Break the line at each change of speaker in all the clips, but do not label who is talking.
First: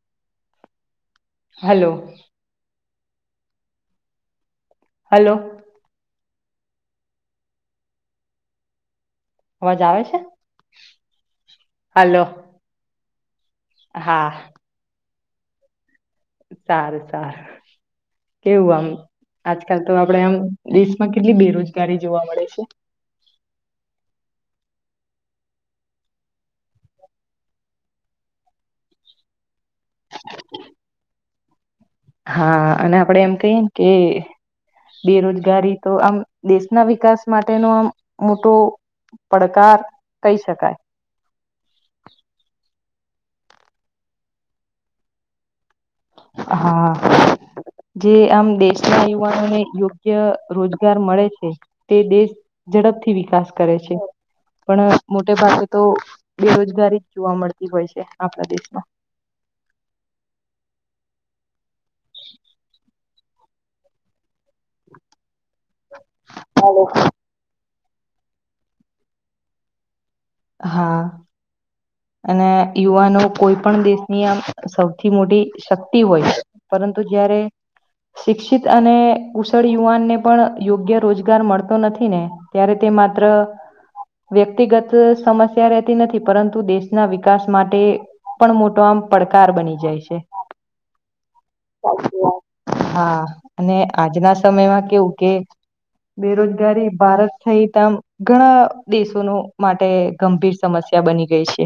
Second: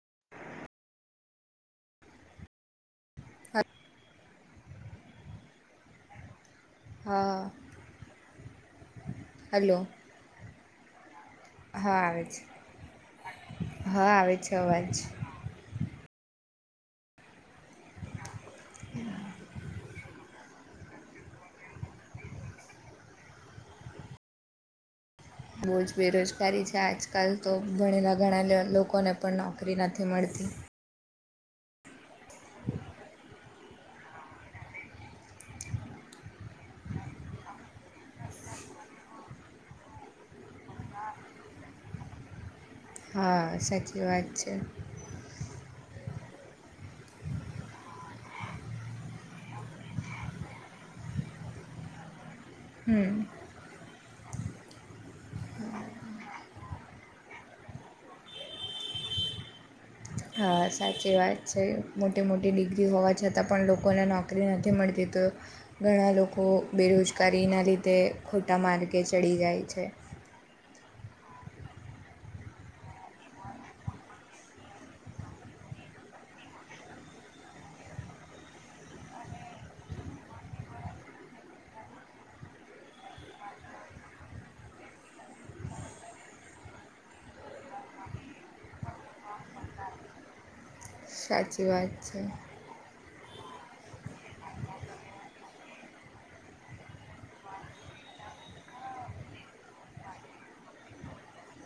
[unintelligible]
Hello.
[inaudible]
Hello.
[inaudible] Hello
અવાજ આવે છે.
હા
હલો
આવે છે હા આવે છે અવાજ છે.
સારું સારું કેવું આમ. આજકાલ તો આપણેે આમ દેશમાં કેટલી બેરોજગારી જોવા મળે છે. [inaudible]
બહુ જ બેરોજગારી છે આજકાલ તો ભણેલા ઘણા લોકોને પણ ન નોકરી નથી મળતી
હા અને આપડે એમ કહીએને કે બેરોજગારી તો આમ દેશના વિકાસ માટેનો આમ મોટો પડકાર કહી શકાય
હા સાચી વાત છે.
[inaudible] જે આમ દેશના યુવાનોને યોગ્ય રોજગાર મળે છે તે દેશ
હમ
ઝડપથી વિકાસ કરે છે. પણ મોટે ભાગે તો બેરોજગારી જ જોવા મળતી હોય છે આપણા દેશમાં [inaudible]
સાચી વાત છે મોટી મોટી ડિગ્રી હોવા છતાં પણ લોકોને નોકરી નોકરી નથી મળતી તો ઘણા લોકો
હલો
બેરોજગારીના લીધે તે ખોટા માર્ગે ચડી જાય છે.
[inaudible] અને યુવાનો કોઈ પણ દેશની આમ સૌથી મોટી શક્તિ હોય પરંતુ તો જયારે શિક્ષિત અને કુશળ યુવાનને પણ યોગ્ય રોજગાર મળતો નથી ને ત્યારે તે ત્ર વ્યક્તિગત સમસ્યા રહેતી નથી પરંતુ દેશ દ ના વિકાસ માટે પણ મોટો આમ પડકાર બની જાય છે.
સાચી વાત
ચ
છે
હા અને આજના સમયમાં કેવું કેટટ બેરોજગારી ભારત સહિત આમ ઘણા દેશોનો માટે ગંભીર સમસ્યા ્યા બની ગઈ છે.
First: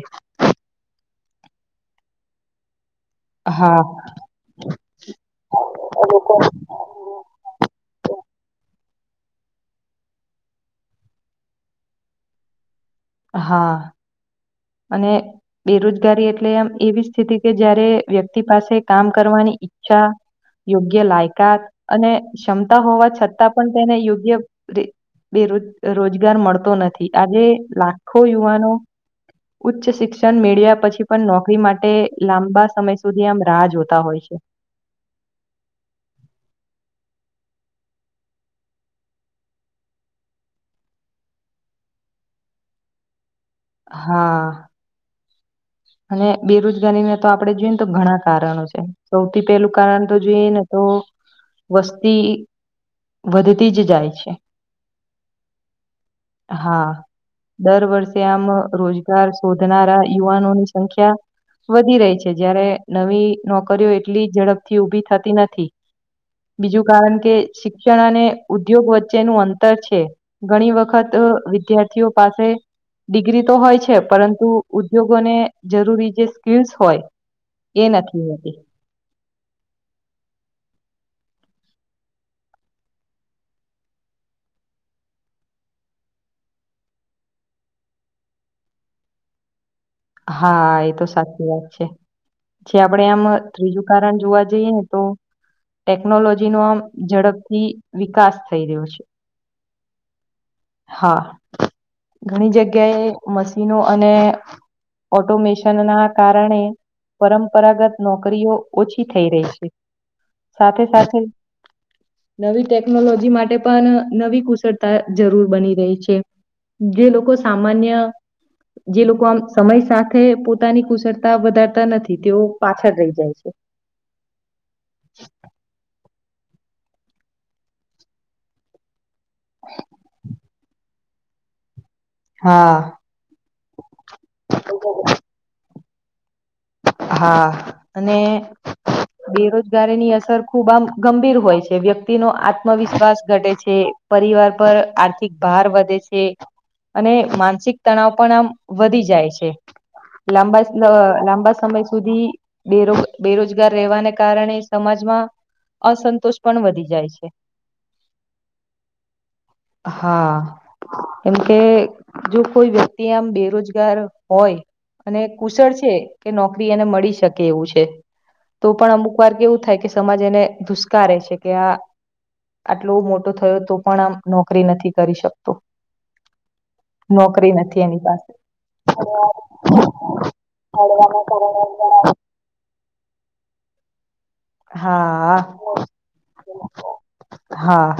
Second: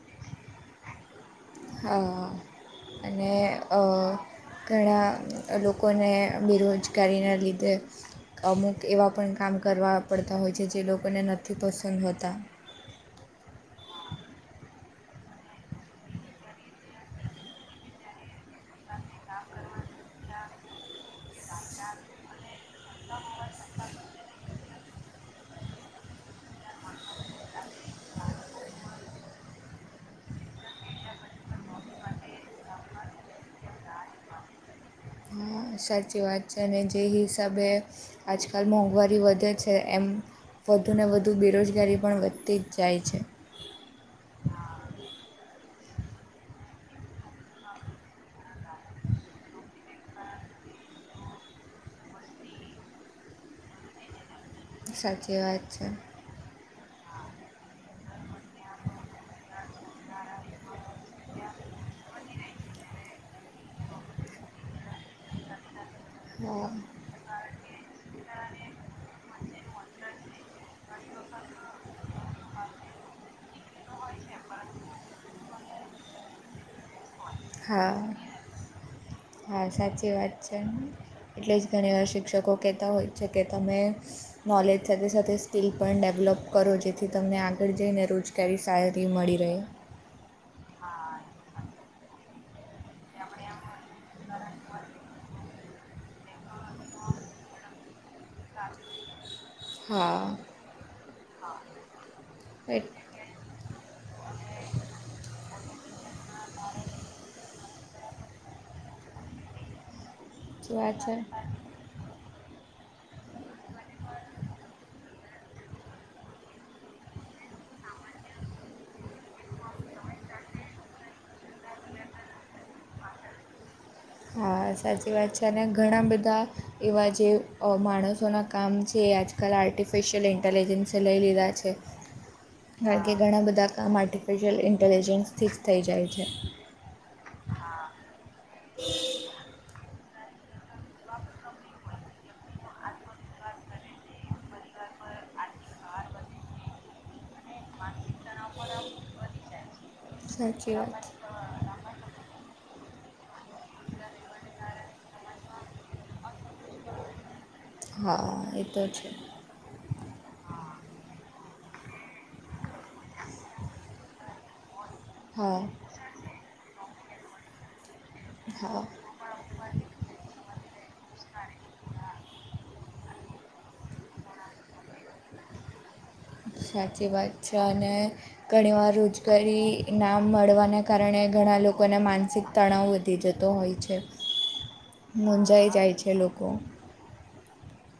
હ અને
હા
ઘણા લોકોને
લોકો
બેરોજગારીના લીધે અમુક એવા પણ કામ કરવા પડતા હોય છે જે લોકોને નથી પસંદ હોતા.
[inaudible] અને બેરોજગારી એટલે આમ એવી સ્થિતિ કે જયારે વ્યક્તિ પાસે કામ કરવાની ચ્છા યોગ્ય લાયકાત અને ક્ષમતા હોવા છતાં પણ તેને યોગ્ય બેરોજ રોજગાર મળતો નથી આજે લાખો યુવાનો ઉચ્ચ શિક્ષણ મેળવ્યા પછી પણ નોકરી માટે લાંબા સમય સુધી આમ રાહ જોતા હોય છે.
[inaudible] સાચી વાત છે અને જે હિસાબે આજકાલ મોંઘવારી વધે છે એમ વધુને વધુ બેરોજગારી પણ વધતી જ જાય છે.
[inaudible] અને બેરોજગારીને તો આપડે જોઈ ને તો ઘણા કારણો છે સૌથી પેલું કારણ તો જોઈએ ને તો વસ્તી વધતી જ જાય છે.
સાચી વાત છે‌
હા દર વર્ષે આમ રોજગાર શોધનારા યુવાનોની સંખ્યા વધી રહી છે જયારે નવી નોકરીઓ એટલી ઝડપથી ઉઊભી થતી નથી.
હા
બીજું કારણ કે શિક્ષણ અને ઉદ્યોગ વચ્ચેનું અંતર છે ઘણી વખત વિદ્યાર્થીઓ પાસે ડિગ્રી તો હોય છે પરંતુ ઉદ્યોગોને જરૂરી જે સ્કીલ્સ હોય એ
હા
નથી હોતી
હા સાચી વાત છે એટલે જ ઘણી વાર શિક્ષકો કહેતા હોય છે કે તમે નોલેજ સાથે સાથે સ્કીિલ પણ ડેવલોપ કરો જેથી તમને આગળ જઈને રોજગારી સારી મળી રહે બે
હા એ તો સાચી વાત છે જે આપણેે આમ ત્રીજું કારણ જોવા જઈએ તો ટેકનોલોજીનોો આમ ઝડપથી વિકાસ થઈ રહ્યો છે
હા
હા ઘણી
એટ
જગ્યાએ મશીનો અને ઓટોમિશન ના કારણે પરંપરાગત નોકરીઓ ઓછી થઈ રહી છે સાથે
ઉ છે
સાથે નવી ટેકનોલોજી માટે પણ નવી કુશળતા જરૂર બની રહી છે જે લોકો સામાન્ય જે લોકો આમ સમય સાથે પોતાની કુશળતા વધારતા નથી તેઓ પાછળ રહી જાય છે
સાચી વાત છે અને ઘણા બધા એવા જે માણસોના કામ છે આજ આકાલ આર્ટિફિશિયલ ઇન્ટેલિજન્સે લઈ લીધા છે
હા
કારણ કે ઘણા બધા કામ માટે આર્ટિફિશિયલ ઇન્ટેલિજન્સ ફિક્સ થઈ જાય છે
હા અને બેરોજગારીની અસર ખુબ આમ ગંભીર હોય છે વ્યક્તિ નો આત્મવિશ્વાસ ઘટે છે પરિવાર પર આર્થિક ભાર વધે છે અને માનસિક તણાવ પણ આમ વધી જાય છે
સાચી
લાંબા
વાત
લાંબા સમય સુધી બે બેરોજગાર રહેવાને કારણે સમાજમાં અસંતોષ પણ વધી જાય છે
હા એ તો છે
હા કેમ કે જો કોઈ વ્યક્તિ આમ બેરોજગાર હોય અને
હા
કુશળ છે કે નોકરી એને મળી શકે એવું છે તો
હા
પણ અમુક વાર કેવું થાય કે સમાજ એને ધુષ્કારે છે કે આ આટલો મોટો થયો તો પણ આમ નોકરી નથી કરી શકતો
સાચી વાત
નોકરી
છે
નથી
અને
એની પાસે
ઘણી વાર રોજગારી નામ મળવાના કારણે
ભણવાના
ઘણા
કારણે
લોકોને માનસિક તણાવ વધી જતો હોય છે
હા
મુજાઈ જાય છે લોકો
હા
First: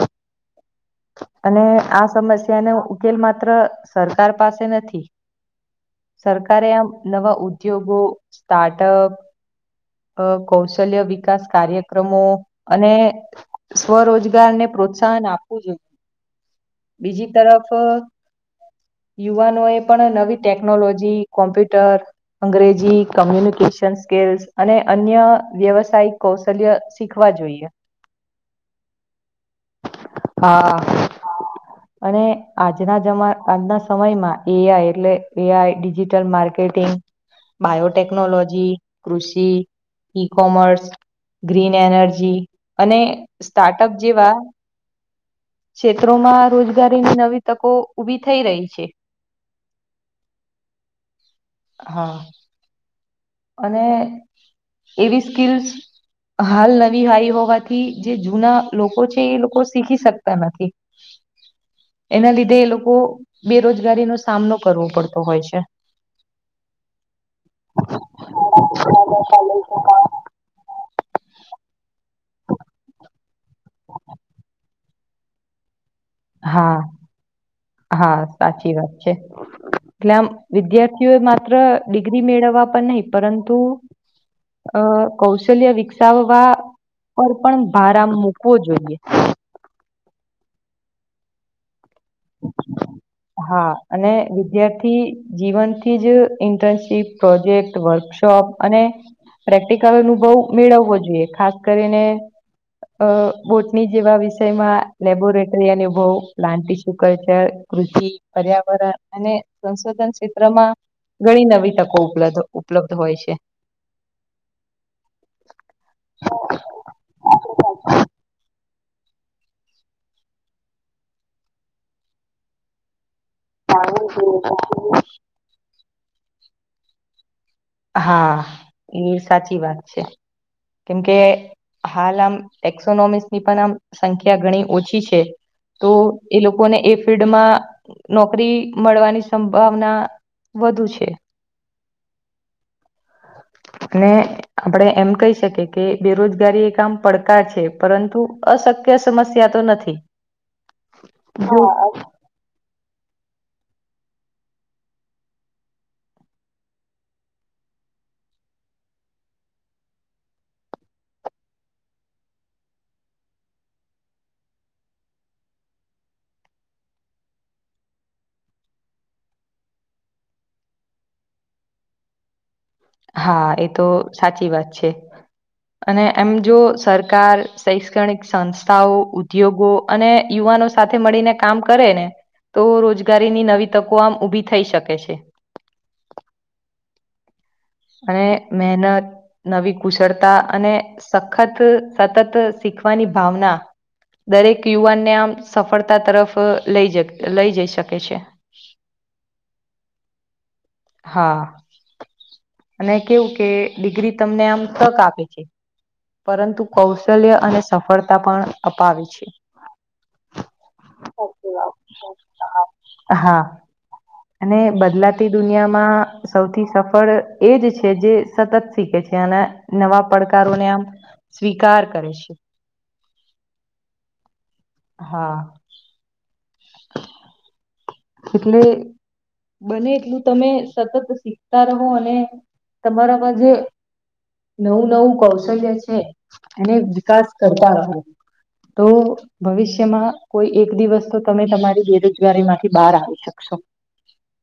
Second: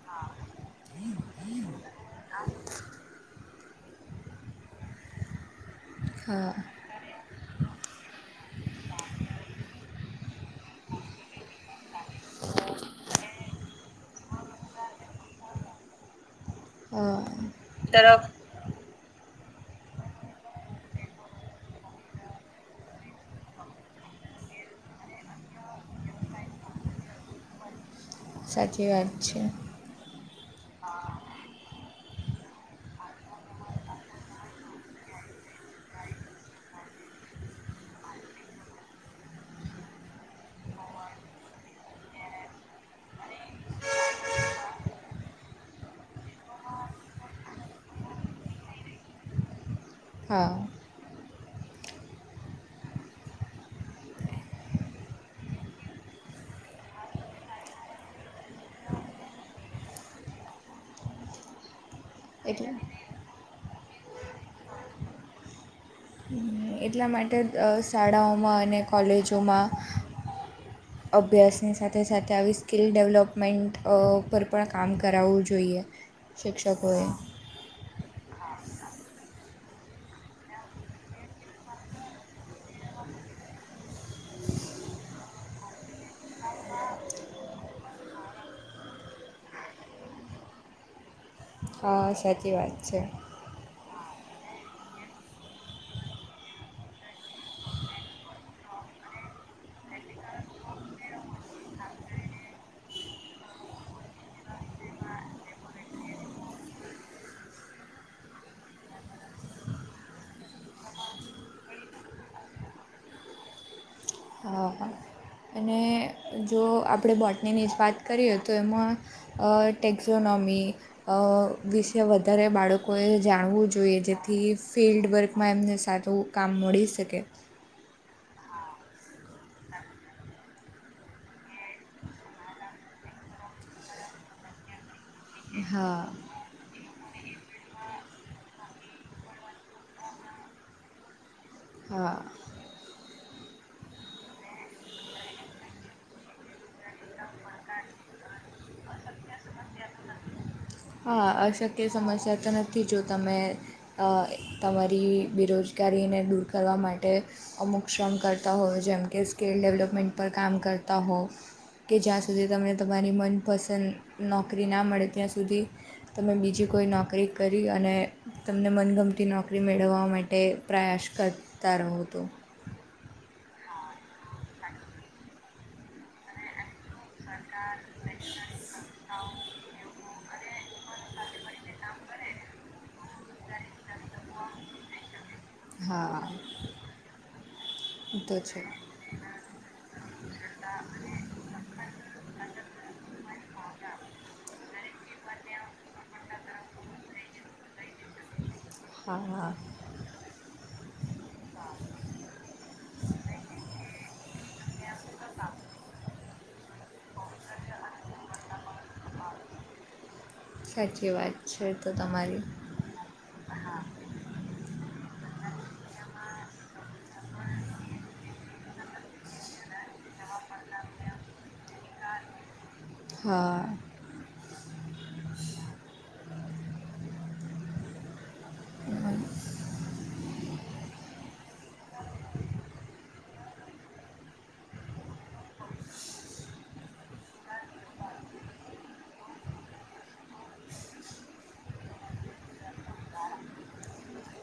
અને આ સમસ્યાનો ઉકેલ માત્ર સરકાર પાસે નથી
હા
સરકારે આમ નવા ઉદ્યોગો સ્ટાર્ટઅપ અ કૌશલ્ય વિકાસ કાર્યક્રમો અને સ્વરોજગારને પ્રોત્સાહન આપવું જોઈએ બીજી
હા
તરફ યુવાનો એ પણ નવી ટેકનોલોજી કોમ્પ્યુટર અંગ્રેજી કોમ્યુનિકેશન સ્કેલ્સ અને અન્ય વ્યવસાયિક કૌશલ્ય શીખવા જોઈએ
સાચી વાત છે
હા અને આજના જમા આજના સમયમાં એઆઈ એટલે AI digital marketing biotechnology કૃષિ ઈ કોમર્સ ગ્રીન એનર્જી અને સ્ટાર્ટઅપ જેવા ક્ષેત્રોમાં રોજગારીની નવી તકો ઊભી થઈ રહી છે
હા
હા અને એવી સ્કિલશ હાલ નવી હાઈ હોવાથી જે જૂના લોકો છે એ લોકો શીખી શકતા નથી [inaudible] એના લીધે એ
એટલે
લોકો બેરોજગારીનો સામનો કરવો પડતો હોય છે
હમ, એટલા માટે સા શાળાઓમાં અને
ચાલે
કોલેજોમાં
છે
અભ્યાસની સાથે સાથે આવી સ્કિલ ડેવલપમેન્ટ પર પણ કામ કરાવવું જોઈએ
હા
શિક્ષકોએ
હા સાચી વાત છે એટલે આમ વિદ્યાર્થીઓ માત્ર ડિગ્રી મેળવવા પણ નહી પરંતુ અ કૌશલ્ય વિકસાવવા પર પણ ભારા મૂકવો જોઈએ
હ સાચી વાત છે
હા અને વિદ્યાર્થી જીવનથી જ ઇન્ટર્નશીપ પ્રોજેક્ટ વર્કશોપ અને પ્રેક્ટિકલ અનુભવ મેળવવો જોઈએ ખાસ કરીને અ બોટની જેવા વિષયમાં લેબોરેટરી અનુભવ પ્લા કલ્ચર કૃષિ પર્યાવરણ અને સંશોધન ક્ષેત્રમાં ઘણી નવી તકોલ્ ઉપલબ્ધ હોય છે
હ એને જો આપણે બોટનીની જ વાત કરીએ તો એમાં એ ટેક્ઝોનોમી વિશે વધારે બાળકોએ જાણવું જોઈએ જેથી ફિલ્ડવર્કમાં એમને સારું કામ મળી શકે
હા એ સાચી વાત છે કેમ કે હાલ આમ એક્સોનોમિકસની પણ આમ સંખ્યા ઘણી ઓછી છે તો
હા
એ લોકોને એ ફિલ્ડમાં નોકરી મળવાની સંભાવના વધુ છે.
હા.
[unintelligible] આપણેે એમ કહી શકીએ કે બેરોજગારી એ આામ પડકાર છે, પરંતુ અશક્ય. કો સમસ્યા તો નથી.
હા
જો
અશક્ય સમસ્યા તો નથી જો તમે. તમારી બેરોજગારીને દૂર કરવા માટે અમુક શ્રમ કરતા હોય. જેમકે સ્કિલ ડેવલપમેન્ટ પર કામ કરતા હો. કે જ્યાં સુધી તમને તમારી મનપસંદ નોકરી ના મળે ત્યાં સુધી. તમે બીજી કોઈ નોકરી કરી અને તમને મનગમતી નોકરી મેળવવા માટે. પ્રયાસ કરતા [unintelligible]
હા એ તો સાચી વાત છે, અને એમ જો સર. સરકાર શૈક્ષણિક સંસ્થાઓ ઉદ્યોગો અને. યુવાનો સાથે મળીને કામ કરે ને. તો રોજગારીની નવી તકો આમ [unintelligible] ઊભી થઈ શકે છે.
હા એ
અને
તો છે
મહેનત નવી કુશળતા અને સખત સતત [unintelligible] શીખવાની ભાવના. દરેક યુવાનને આમ સફળતા તરફ લઈ જ લઈ જઈ શકે છે. [inaudible]
હ.
હા. અને કેવું કે ડિગ્રી તમને આમ તક આપે છે. પરંતુ કૌશલ્ય અને સફળતા પણ અપાવે છે.
સાચી વાત છે, તો તમારી.
હા અને બદલાતી. દુનિયામાં સૌથી સફળ એજ છે, જે સતત શીખે છે, અને નવા પડકાર કારોને આમ સ્વીકાર કરે છે.
[inaudible]
હા એટલે. બને એટલું તમે સતત શીખતા રહો અને તમારામાં જે નવું નવું કૌશલ્ય છે, એને વિકાસ કરતા રહો તો ભવિષ્યમાં કોઈ એક દિવસ તો તમે તમારી બેરોજગારી માટે. બહાર આવી શકશો.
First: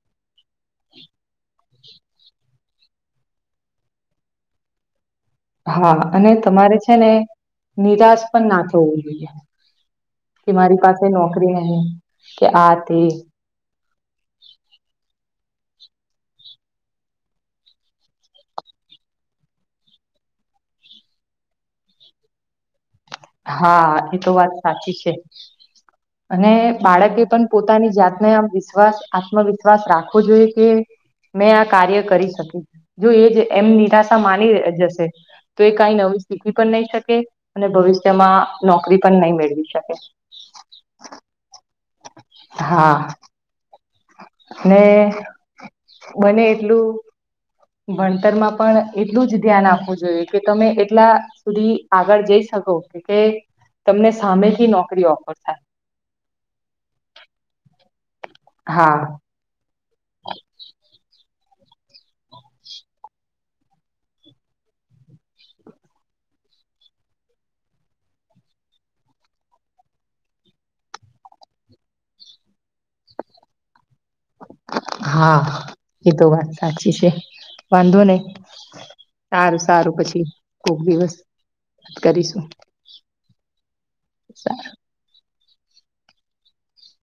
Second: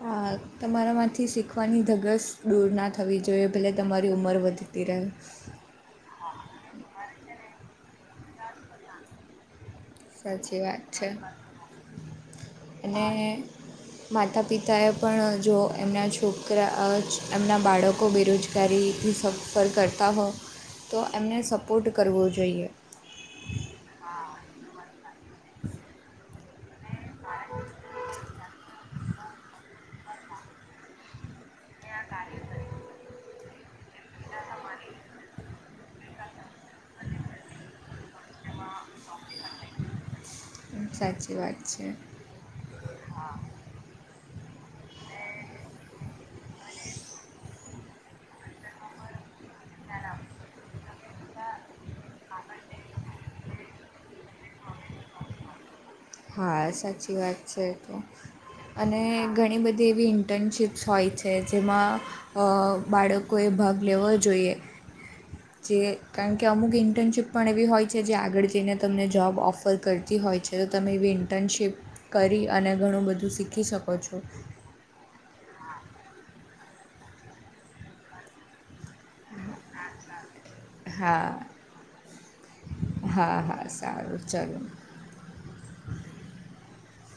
હા તમારામાંથી શીખવાની ધઝગસ દૂર ના થવી જોઈએ ભહેલે તમારી ઉંમર વધતી રહે
હા અને તમારે છે, ને નિરાશ પણ ના થવું જોઈએ. કે
સાચી
મારી
વાત
પાસે
છે
એ નોકરી ન કે
અને
આતી
માતા પિતાએ પણ. જો એમના છોકરા એમના બાળકો બેરોજગારીથી સફર કરતા હો. તો એમને સપોર્ટ કરવો જોઈએ.
હા એ તો વાત સાચી છે, અને બાળકે પણ. પોતાની જાતને આમ વિશ્વાસ આત્મવિશ્વાસ રાખવો જોઈએ કે. મેં આ કાર્ય કરી શકી જો એ જ એમ નિરાશા માની જશે તો એ કઈ નવીું શીખી પણ નહી શકે અને ભવિષ્ય તેમાં નોકરી પણ નહી મેળવી શકે
સાચી વાત છે.
[inaudible] ને બને એટલું. ભણતરમાં પણ એટલું જ ધ્યાન આપવું જોઈએ કે તમે એટલા સુધી આગળ જઈ શકો તમને સામેથી નોકરી ઓફર થાય.
હા સાચી વાત છે તો
હા
અને ઘણી બધી એવી ઇન્ટર્નશિપ્સ હોય છે. છે જેમાં અ બાળકોએ ભાગ લેવો જોઈએ. જે કારણ કે અમુક ઇન્ટર્નશીપ પણ એવી હોય છે જે આગળ જઈને તમને જોબ ઓફર કરતી હોય છે તો તમે એવી ઇન્ટર્નશીપ કરી અને ઘણું બધું શીખી શકો છો.
એતો વાત સાચી છે વાંધો નહી સારું સારું પછી. કોક દિવસ
હા
વાત કરીશું
હા હા સારું
સાર.
ચલો